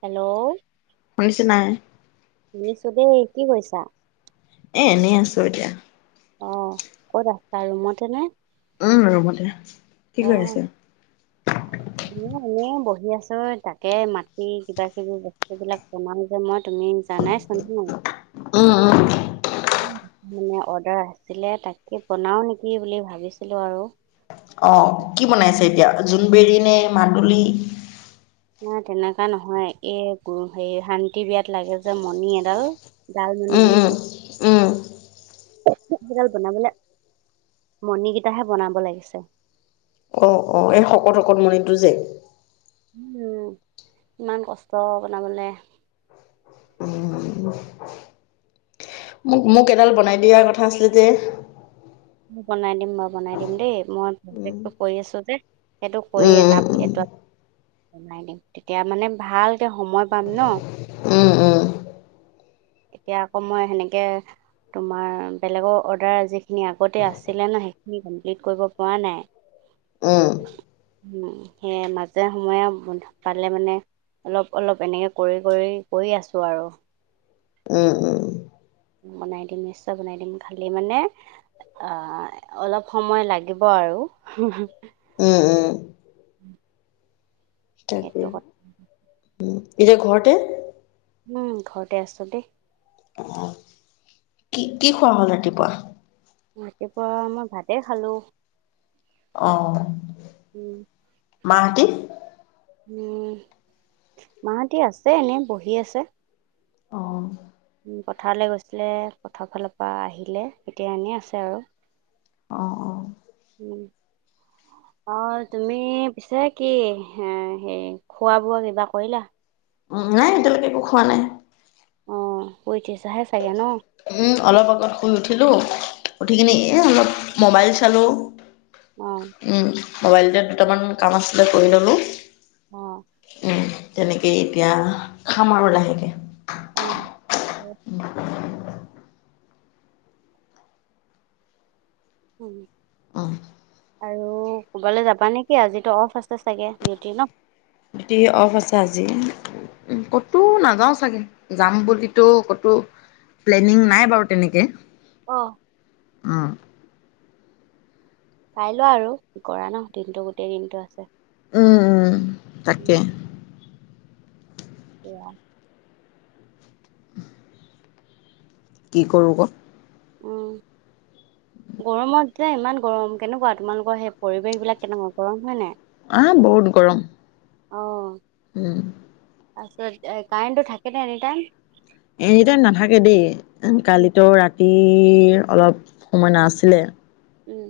Hello শুনিছে নাই? শুনিছো দেই কি কৈছা? এ এনেই আছো এতিয়া। অ ক'ত আছা ৰুমতেনে? উম ৰুমতে। কি কৰি আছে? মই এনে বহি আছো তাকে মাটি কিবা কিবি বস্তু বিলাক বনাও যে মই। উম জানাইছ ন। উম উম। ম অৰ্ডাৰ আছিলে তাকে বনাও নেকি বুলি ভাবিছিলো আৰু। অ কি বনাইছে এতিয়া জোনবেৰি নে মাদুলি? নাই তেনেকুৱা নহয় এই হে শান্তি বিয়াত লাগে যে মণি এডাল জাল মনি উম বুলি উম কয়। উম আজিকাল বনাবলৈ মণিকেইটাহে বনাব লাগিছে। অ অ এই শকত শকত মণটো যে। উম ইমান কষ্ট বনাবলে। উম মোক মোক এডাল বনাই দিয়া কথা আছিলে যে। বনাই দিম মই বনাই দিম দেই মই উম প্ৰতেকটো কৰি আছো যে সেইটো কৰি উম এটা এইটো [inaudible] বাই দিম তেতিয়া মানে ভালক সময় পাম ন। উম উম এতিয়া আকৌ মই সেনেকে তোমাৰ বেলেগৰ অৰ্ডাৰ যিখিনি আগতে আছিলে ন সেইখিনি কমপ্লিট কৰিব পৰা নাই। উম। উম সেয়ে মাজে সময়েন্ পালে মানে। অলপ অলপ এনেকে কৰি কৰি কৰি আছো আৰু। উম বনাই দিম নিশ্চয় বনাই দিম খালি মানে আহ অলপ সময় লাগিব। বাৰু। উম উম। উম। তাকে সেইটো কথা। এতিয়া ঘৰতে। উম ঘৰতে আছো দেই। অ কি কি খোৱা হল ৰাতিপুৱা। ৰাতিপুৱা মই ভাতে খালো। অহ উম, মাহতি। উম মাহতি আছে এনেই বহি আছে। অ। উম, পথাৰলৈ গৈছিলে পথাৰ ফালৰ পৰা আহিলে এতিয়া এনেই আছে আৰু। অ অ। উম। অ তুমি পিছে কি এ হে খোৱা বোৱা কিবা কৰিলা? উম নাই এতিয়ালৈকে একো খোৱা নাই। অ হুই থিছাহে চাগে ন। উম অলপ আগত শুই উঠিলো উঠি কিনে এ অলপ মোবাইল চালো। অ', উম মোবাইলতে দুটামান কাম আছিলে কৰি ললো। অহ তেনেকে এতিয়া খাম আৰু লাহেকে। অ'। উম। উম। উম, আৰু ক'বালৈ যাবা নেকি আজিতো অফ আছে চাগে ডিউটি ন। টিভি অফ আছে আজি। উ ক'তো নাযাও চাগে যাম বুলিতো কতো। প্লেনিং নাই বাৰু তেনেকে অ'। অ। চাই লোৱা আৰু কি কৰা ন দিনটো গোটেই দিনটো আছে। উম উম তাকে-। এয়া কি কৰোঁ ক'-! উম। গৰমত যেতিয়া ইমান গৰম কেনেকুৱা তোমালোকৰ সেই পৰিৱেশ বিলাক কেনেকুৱা গৰম হয় নাই। অহ বহত গৰম। অহ। উম। তাৰপিছত কাৰেণ্টটো থাকে ন এনি টাইম। এনি টাইম নাথাকে দেই উম, কালিতো ৰাতি,। অলপ সময় নাছিলে। উম।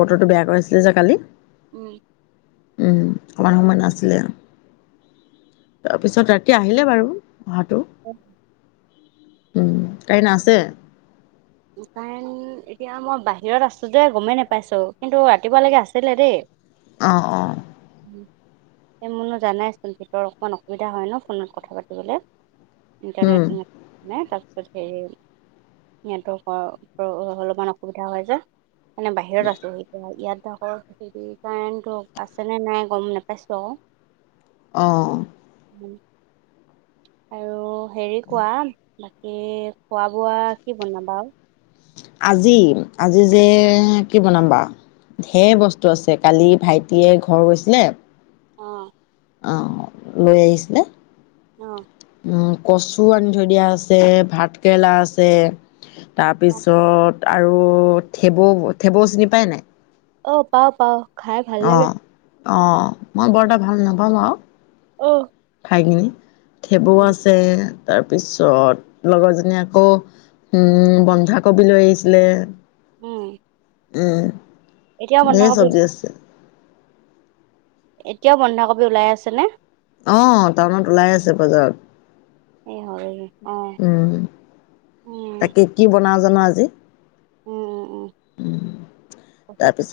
বতৰটো বেয়া কৰিছিলে যে কালি। উম। উম অকমাৰ সময় নাছিলে। তাৰপিছত ৰাতি আহিলে বাৰু অহাটো-। উ। উম কাৰেণ আছে। কাৰেণ এতিয়া মই বাহিৰত আছো যে গমেই নোপাইছো কিন্তু ৰাতিপুৱাৈকে আছিলে দেই। আহ অ। এই মোৰনো জানাইচোন ভিতৰত অকমান অসুবিধা হয় ন ফোনত কথা পাতিবলে। উম ইণ্টাৰনেট মানে তাৰপিছত সেই- নেটৱৰ্কৰ অলপমান অসুবিধা হয় যে মনেে বাহিৰত আছো এতিয়া ইয়াত কাৰেণ হে কাৰেণ্টো আছে নে নাই গম নোপাইছো আৰু অঁ। আৰু হেৰি কোৱা বাকী খোৱা বোৱা। কি বনাবা আৰু আজি আজি যে কি বনাম বা- - ঢেৰ বস্তু আছে কালি ভাইটিয়ে ঘৰ গৈছিলে। অ অ লৈ আহিছিলে। আহ। কচু আনি থৈ দিয়া আছে ভাতকেৰেলা আছে অ'। তাৰপিছত। আৰু থেবৌ থেবৌ চিনি পায় নাই। অ পাও পাও খাই ভাল লাগে। অ', অ মই বৰ এটা ভাল নাপাওঁ আৰু আহ খাই কিনি থেবৌ আছে। তাৰপিছত লগৰজনী আকৌ উম বন্ধাকবি লৈ আহিছিলে। উম। এতিয়াও উম ধেৰ বন্ধাকবি চব্জি আছে। এতিয়াও বন্ধাকবি ওলাই আছে নে? অ টাউনত ওলাই আছে বজাৰত। হে হৰি অ। উম, জনা আজি। উ অ। উ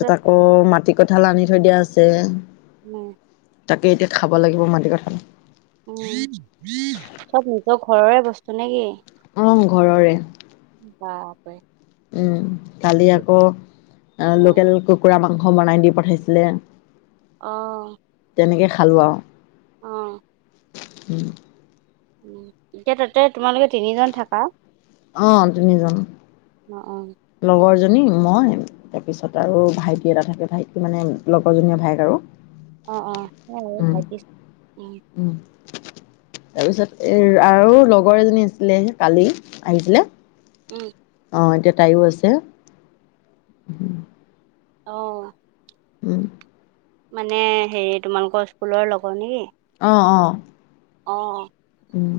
পঁচিছ আকৌ মাটি কঁঠাল আনি থৈ দিয়া আছে। ন। তাকে এতিয়া খাব লাগিব মাটিকঁঠাল। উ চব নিজৰ ঘৰৰে বস্তু নে কি? আহ ঘৰৰে। বাপৰে উম কালি আকৌ অ লোকেল কুকুৰা মাংস বনাই দি পঠাইছিলে। অহ তেনেকৈ খালোঁ আৰু অ উম উ এতিয়া তাতে তোমালোকে তিনিজন থাকা আহ তিনিজন অ অ লগৰজনী মই তাৰপিছত আৰু ভাইটি এটা থাকে ভাইটি মানে লগৰজনীয়ে ভাইক আৰু অ অ হয় উম, ভাবিছো উ উম। তাৰপিছত এৰ আৰু লগৰ এজনী আছিলে কালি আহিছিলে। উম অঁ এতিয়া তাইয়ো আছে। আহ। উম। মানে হেৰি তোমালোকৰ স্কুলৰ লগৰ নেকি। আহ আহ। আহ। উম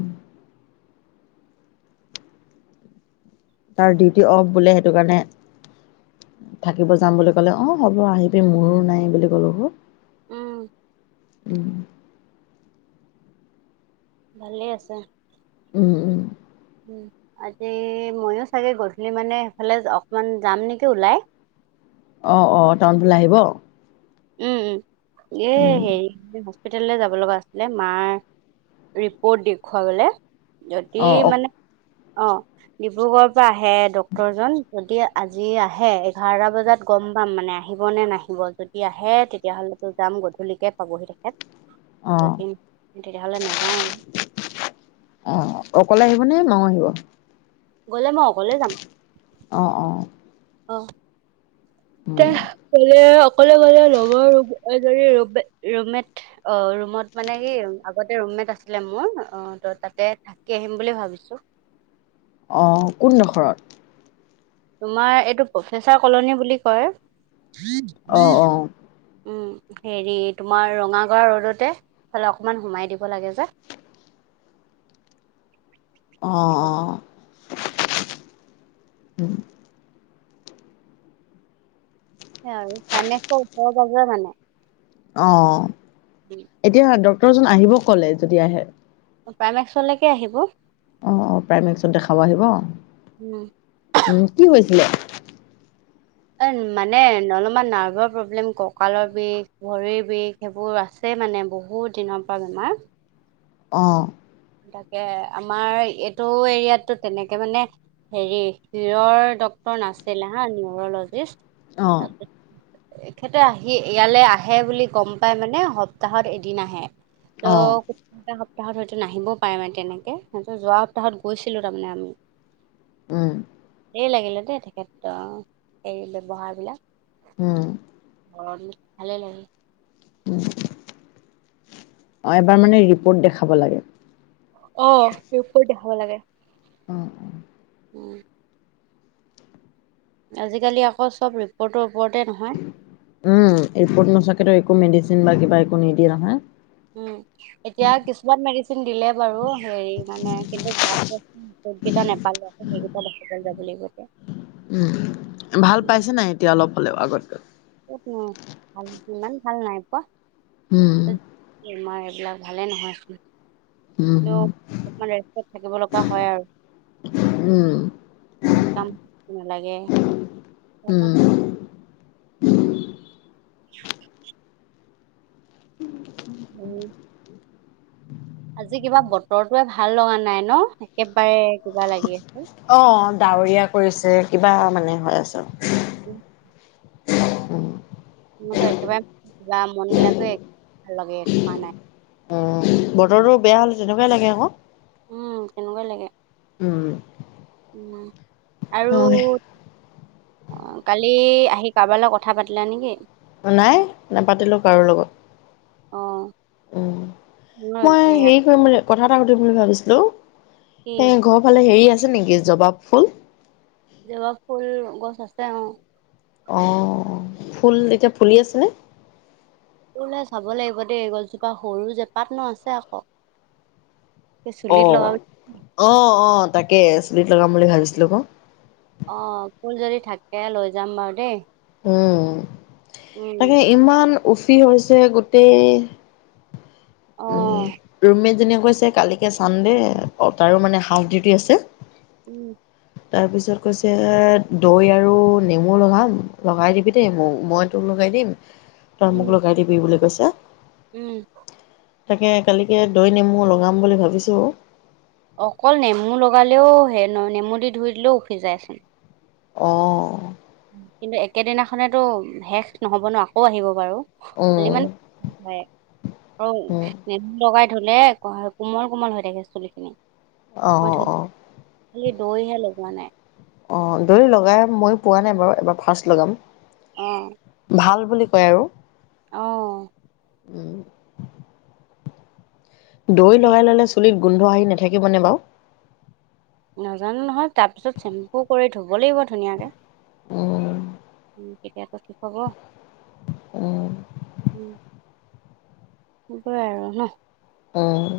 তাৰ ডিউটি অফ বোলে, সেইটো কাৰণে থাকিব যাম বুলি ক'লে, অ, হ'ব আহিবি মোৰো নাই বুলি ক'লো ক উম উম ভালে আছে উম-উম আজি মইয়ো চাগে গধূলি মানে সেইফালে অকমান যাম নেকি ওলাই অ-অ, টাউন ফালে আহিব। উম-উম, এ উম, হেৰি তেতিয়া হ'লে যাব লগা আছিলে, মাৰ ৰিপৰ্ট দেখুৱালে। যদি অ', অ', মানে, অ ডিব্ৰুগড়ৰ পৰা আহে ডক্টৰ জন, যদি আজি আহে এঘাৰটা বজাত গম পাম মানে আহি। আহিব নে নাহিব, যদি আহে তেতিয়া হ'লেতো যাম গধূলিকে পাবহি তেখেত। এ অ', তিনি তেতিয়া হ'লে নাযাওঁ আৰু মানে মঙ আহিব [unintelligible] গলে মই অকলে যাম। অ-অ অ' তেহে ক'লে অকলে গ'লে ৰুমে-ৰুমেট অ, ৰুমত মানে কি আগতে ৰুমমেট আছিলে মোৰ। মই অ, ত তাতে থাকি আহিম বুলি ভাবিছো। অ কোনদখৰত? তোমাৰ এইটো প্ৰফেচাৰ কলনী বুলি কয়। অ', অ', উম হেৰি তোমাৰ ৰঙাগড়া ৰ'ডতে, ফালে অকমান সোমাই দিব লাগে যে। [unintelligible] আহ-আহ হয়, পাইমেকচ্ ওচৰ-পাজৰে মানুহ। অ, এতিয়া ডক্তৰজন আহিব ক'লে? যদি আহে উপায়নেচলকৈ আহিব। অঁ অঁ প্ৰাইমেকচত দেখাব আহিব, উম উম কি হৈছিলে? অ, মানে অলপমান নাৰ্ভৰ প্ৰব্লেম, ককালৰ বিষ, ভৰিৰ বিষ সেইবোৰ আছে। এ মানে, বহুত দিনৰ পৰা বেমাৰ। অ তাকে, আমাৰ এইটো এৰিয়াতোত তেনেকে মানে হেৰি, শিৰৰ ডক্তৰ নাছিলে হা, নিউৰলজিষ্ট অ তাৰপিছত এখেতে আহি, ইয়ালে আহে বুলি গম পাই মানে সপ্তাহত এদিন আহে। ত' অ', ক এটা সপ্তাহত হয়তো নাহিব। পাই মানে তেনেকে, মইটো যোৱা সপ্তাহত গৈছিলো তাৰমানে আমি। উম দেৰি লাগিলে দেই তেখেতৰ, হেৰি ব্যৱহাৰ বিলাক। উম ঘৰত মোক ভালে লাগে। অ, এবাৰ মানে ৰিপৰ্ট দেখাব লাগে। অ, ৰিপৰ্ট দেখাব লাগে। অ, উম উম আজিকালি আকৌ চব ৰিপৰ্টৰ ওপৰতে নহয় উম, ৰিপৰ্ট নোচোৱাকেতো একো মেডিচিন বা কিবা একো নিদিয়ে নহয়। উম, এতিয়া কিছুমান মেডিচিন দিলে বাৰু। হেৰি মানে কিন্তু ব্লাড টেষ্ট [unintelligible] নাপালো আকৌ সেইকেইটা দেখাব যাব লাগিব। এতিয়া। উম ভাল পাইছে নাই এতিয়া অলপ হ'লেও আগতকৈ? উম ভাল ইমান ভাল নাই পোৱা উম, এইবিলাক ভালে নহয়। উম, কিন্তু অকনমান ৰেষ্টত থাকিব লগা হয় আৰু। উম, কাম নালাগে উম। [unintelligible] [unintelligible] [unintelligible] উম আজি কিবা বতৰটোৱে ভাল লগা নাই ন একেবাৰে কিবা লাগি অঁ ডাৱৰীয়া কৰিছে কিবা মানে হৈ আছে। উ উম, মোৰতো একেবাৰে কিবা মন বিলাকে ভাল লাগে থকা নাই। উম। বতৰটো বেয়া হলে তেনেকুৱাই লাগে আকৌ। উম তেনেকুৱা লাগে। উম উম আৰু অঁ কালি আহি কাৰবাৰ লগত কথা পাতিলা নেকি? নাই নাপাতিলো কাৰো লগত। অ', উ মই হেৰি ৰাতি কৰিম বুলি কথা এটা সুধিম বুলি ভাবিছিলো। এ ঘৰ ফালে হেৰি আছে নেকি জবা ফুল? জবা ফুল গছ আছে অঁ। অ ফুল এতিয়া ফুলি আছেনে? এ মই চাব লাগিব দেই এই গছজোপা সৰু যে পাত নো আছে আকৌ। এই অ চুলিত লগাব অ অ তাকে চুলিত লগাম বুলি ভাবিছিলো আক। অ ফুল যদি থাকে লৈ যাম বাৰু দেই। উম উম। তাকে ইমান উফি হৈছে গোটেই। উম অ', ৰুমমেট জনিয়ে কৈছে কালিকে চানডে অ তাৰো মানে হাফ ডিউটি আছে উম তাৰপিছত কৈছে দৈ আৰু নেমু লগাম লগাই দিবি দেই মোক মই তোকলগত দিম তই উম, মোক লগাই দিবি বুলি কৈছে। উম তাকে কালিকে দৈ নেমু লগাম বুলি ভাবিছো। অকল নেমু লগালেও হেনো নেমু দি ধুই দিলেও উফি যায়চোন। অ কিন্তু একেদিনাখনেতো শেষ নহব ন আকৌ আহিব বাৰু। খালি উম মানে [unintelligible] আৰু উম নেমু লগাই ধুলে কো-কোমল কোমল হৈ থাকে চুলিখিনি। অহ মই অহ ধুই অহ। খালি দৈহে লগোৱা নাই। অ দৈ লগাই মই পোৱা নাই বাৰু এবাৰ ফাৰ্ষ্ট লগাম। অহ ভাল বুলি কয় আৰু। অহ উম দৈ এই লগাই ল'লে চুলিত গোন্ধ আহি নাথাকিবনে বাৰু? নাজানো নহয় তাৰপিছত চেম্পু কৰি ধুব লাগিব ধুনীয়াকে। উম উম তেতিয়াতো ঠিক হ'ব। উম হব আৰু ন আহ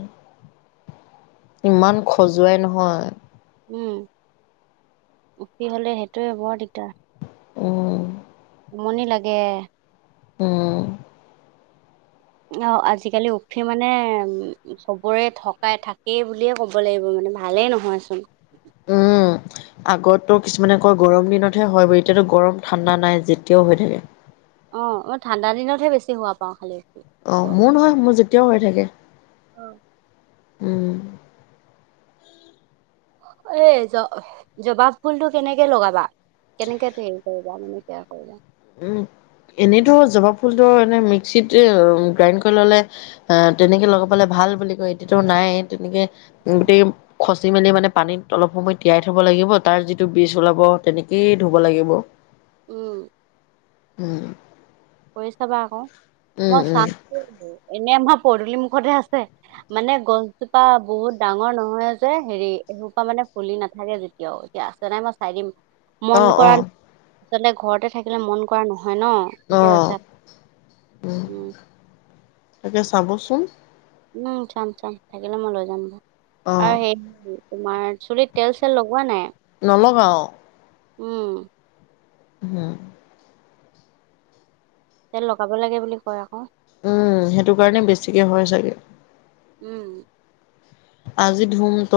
ইমান খজুৱাই নহয় উম উফি হলে সেইটোয়ে বৰ দিগদাৰ উম আমনি লাগে উম অ আজিকালি উফি মানে উম চবৰে থকাই থাকেই বুলিয়ে ক'ব লাগিব মানে ভালেই নহয়চোন উ আগতো কিছুমানে কয় গৰম দিনতহে হয় ব এতিয়াতো গৰম ঠাণ্ডা নাই যেতিয়াও হৈ থাকে অ মই ঠাণ্ডা দিনতহে বেছি হোৱা পাও খালি অ মোৰ নহয় মোৰ যেতিয়াও হৈ থাকে অ উম ঐ জবাব ফুল টো কেনেকে লগাবা কেনেকে কৰিবা মানে কেয়াৰ কৰিবা উম এনেইতো জবা ফুলটো এনে মিক্সিত গ্ৰাইণ্ড কৰি ল'লে তেনেকে লগাবলে ভাল ভাল বুলি কয় এতিয়াটো নাই তেনেকে গোটেই খচি মেলি মানে পানীত অলপ সময় তিয়াই থ'ব লাগিব তাৰ যিটো বীজ ওলাব তেনেকেই ধুব লাগিব উম উম কৰি চাবা আকৌ উম মই উম চামগে এনেই এনে আমাৰ পদূলি মুখতে আছে মানে গছজোপা বহুত ডাঙৰ নহয় যে হেৰি এহুপা মানে ফুলি নাথাকে যেতিয়াও এতিয়া আছে নাই মই চাই দিম অ মন অ কৰা আচলতে ঘৰতে থাকিলে মন কৰা নহয় ন অ সেইটো হৈছে উম তাকে চাবচোন উম চাম চাম থাকিলে মই লৈ যাম বাওঁ অ' আৰু সেই তোমাৰ চুলিত তেল চেল লগোৱা নাই। নলগাঁও উম হম তেল লগাব লাগে বুলি কয় আকৌ উম সেইটো কাৰণে বেছিকে হয় চাগে উম আজি ধুম ত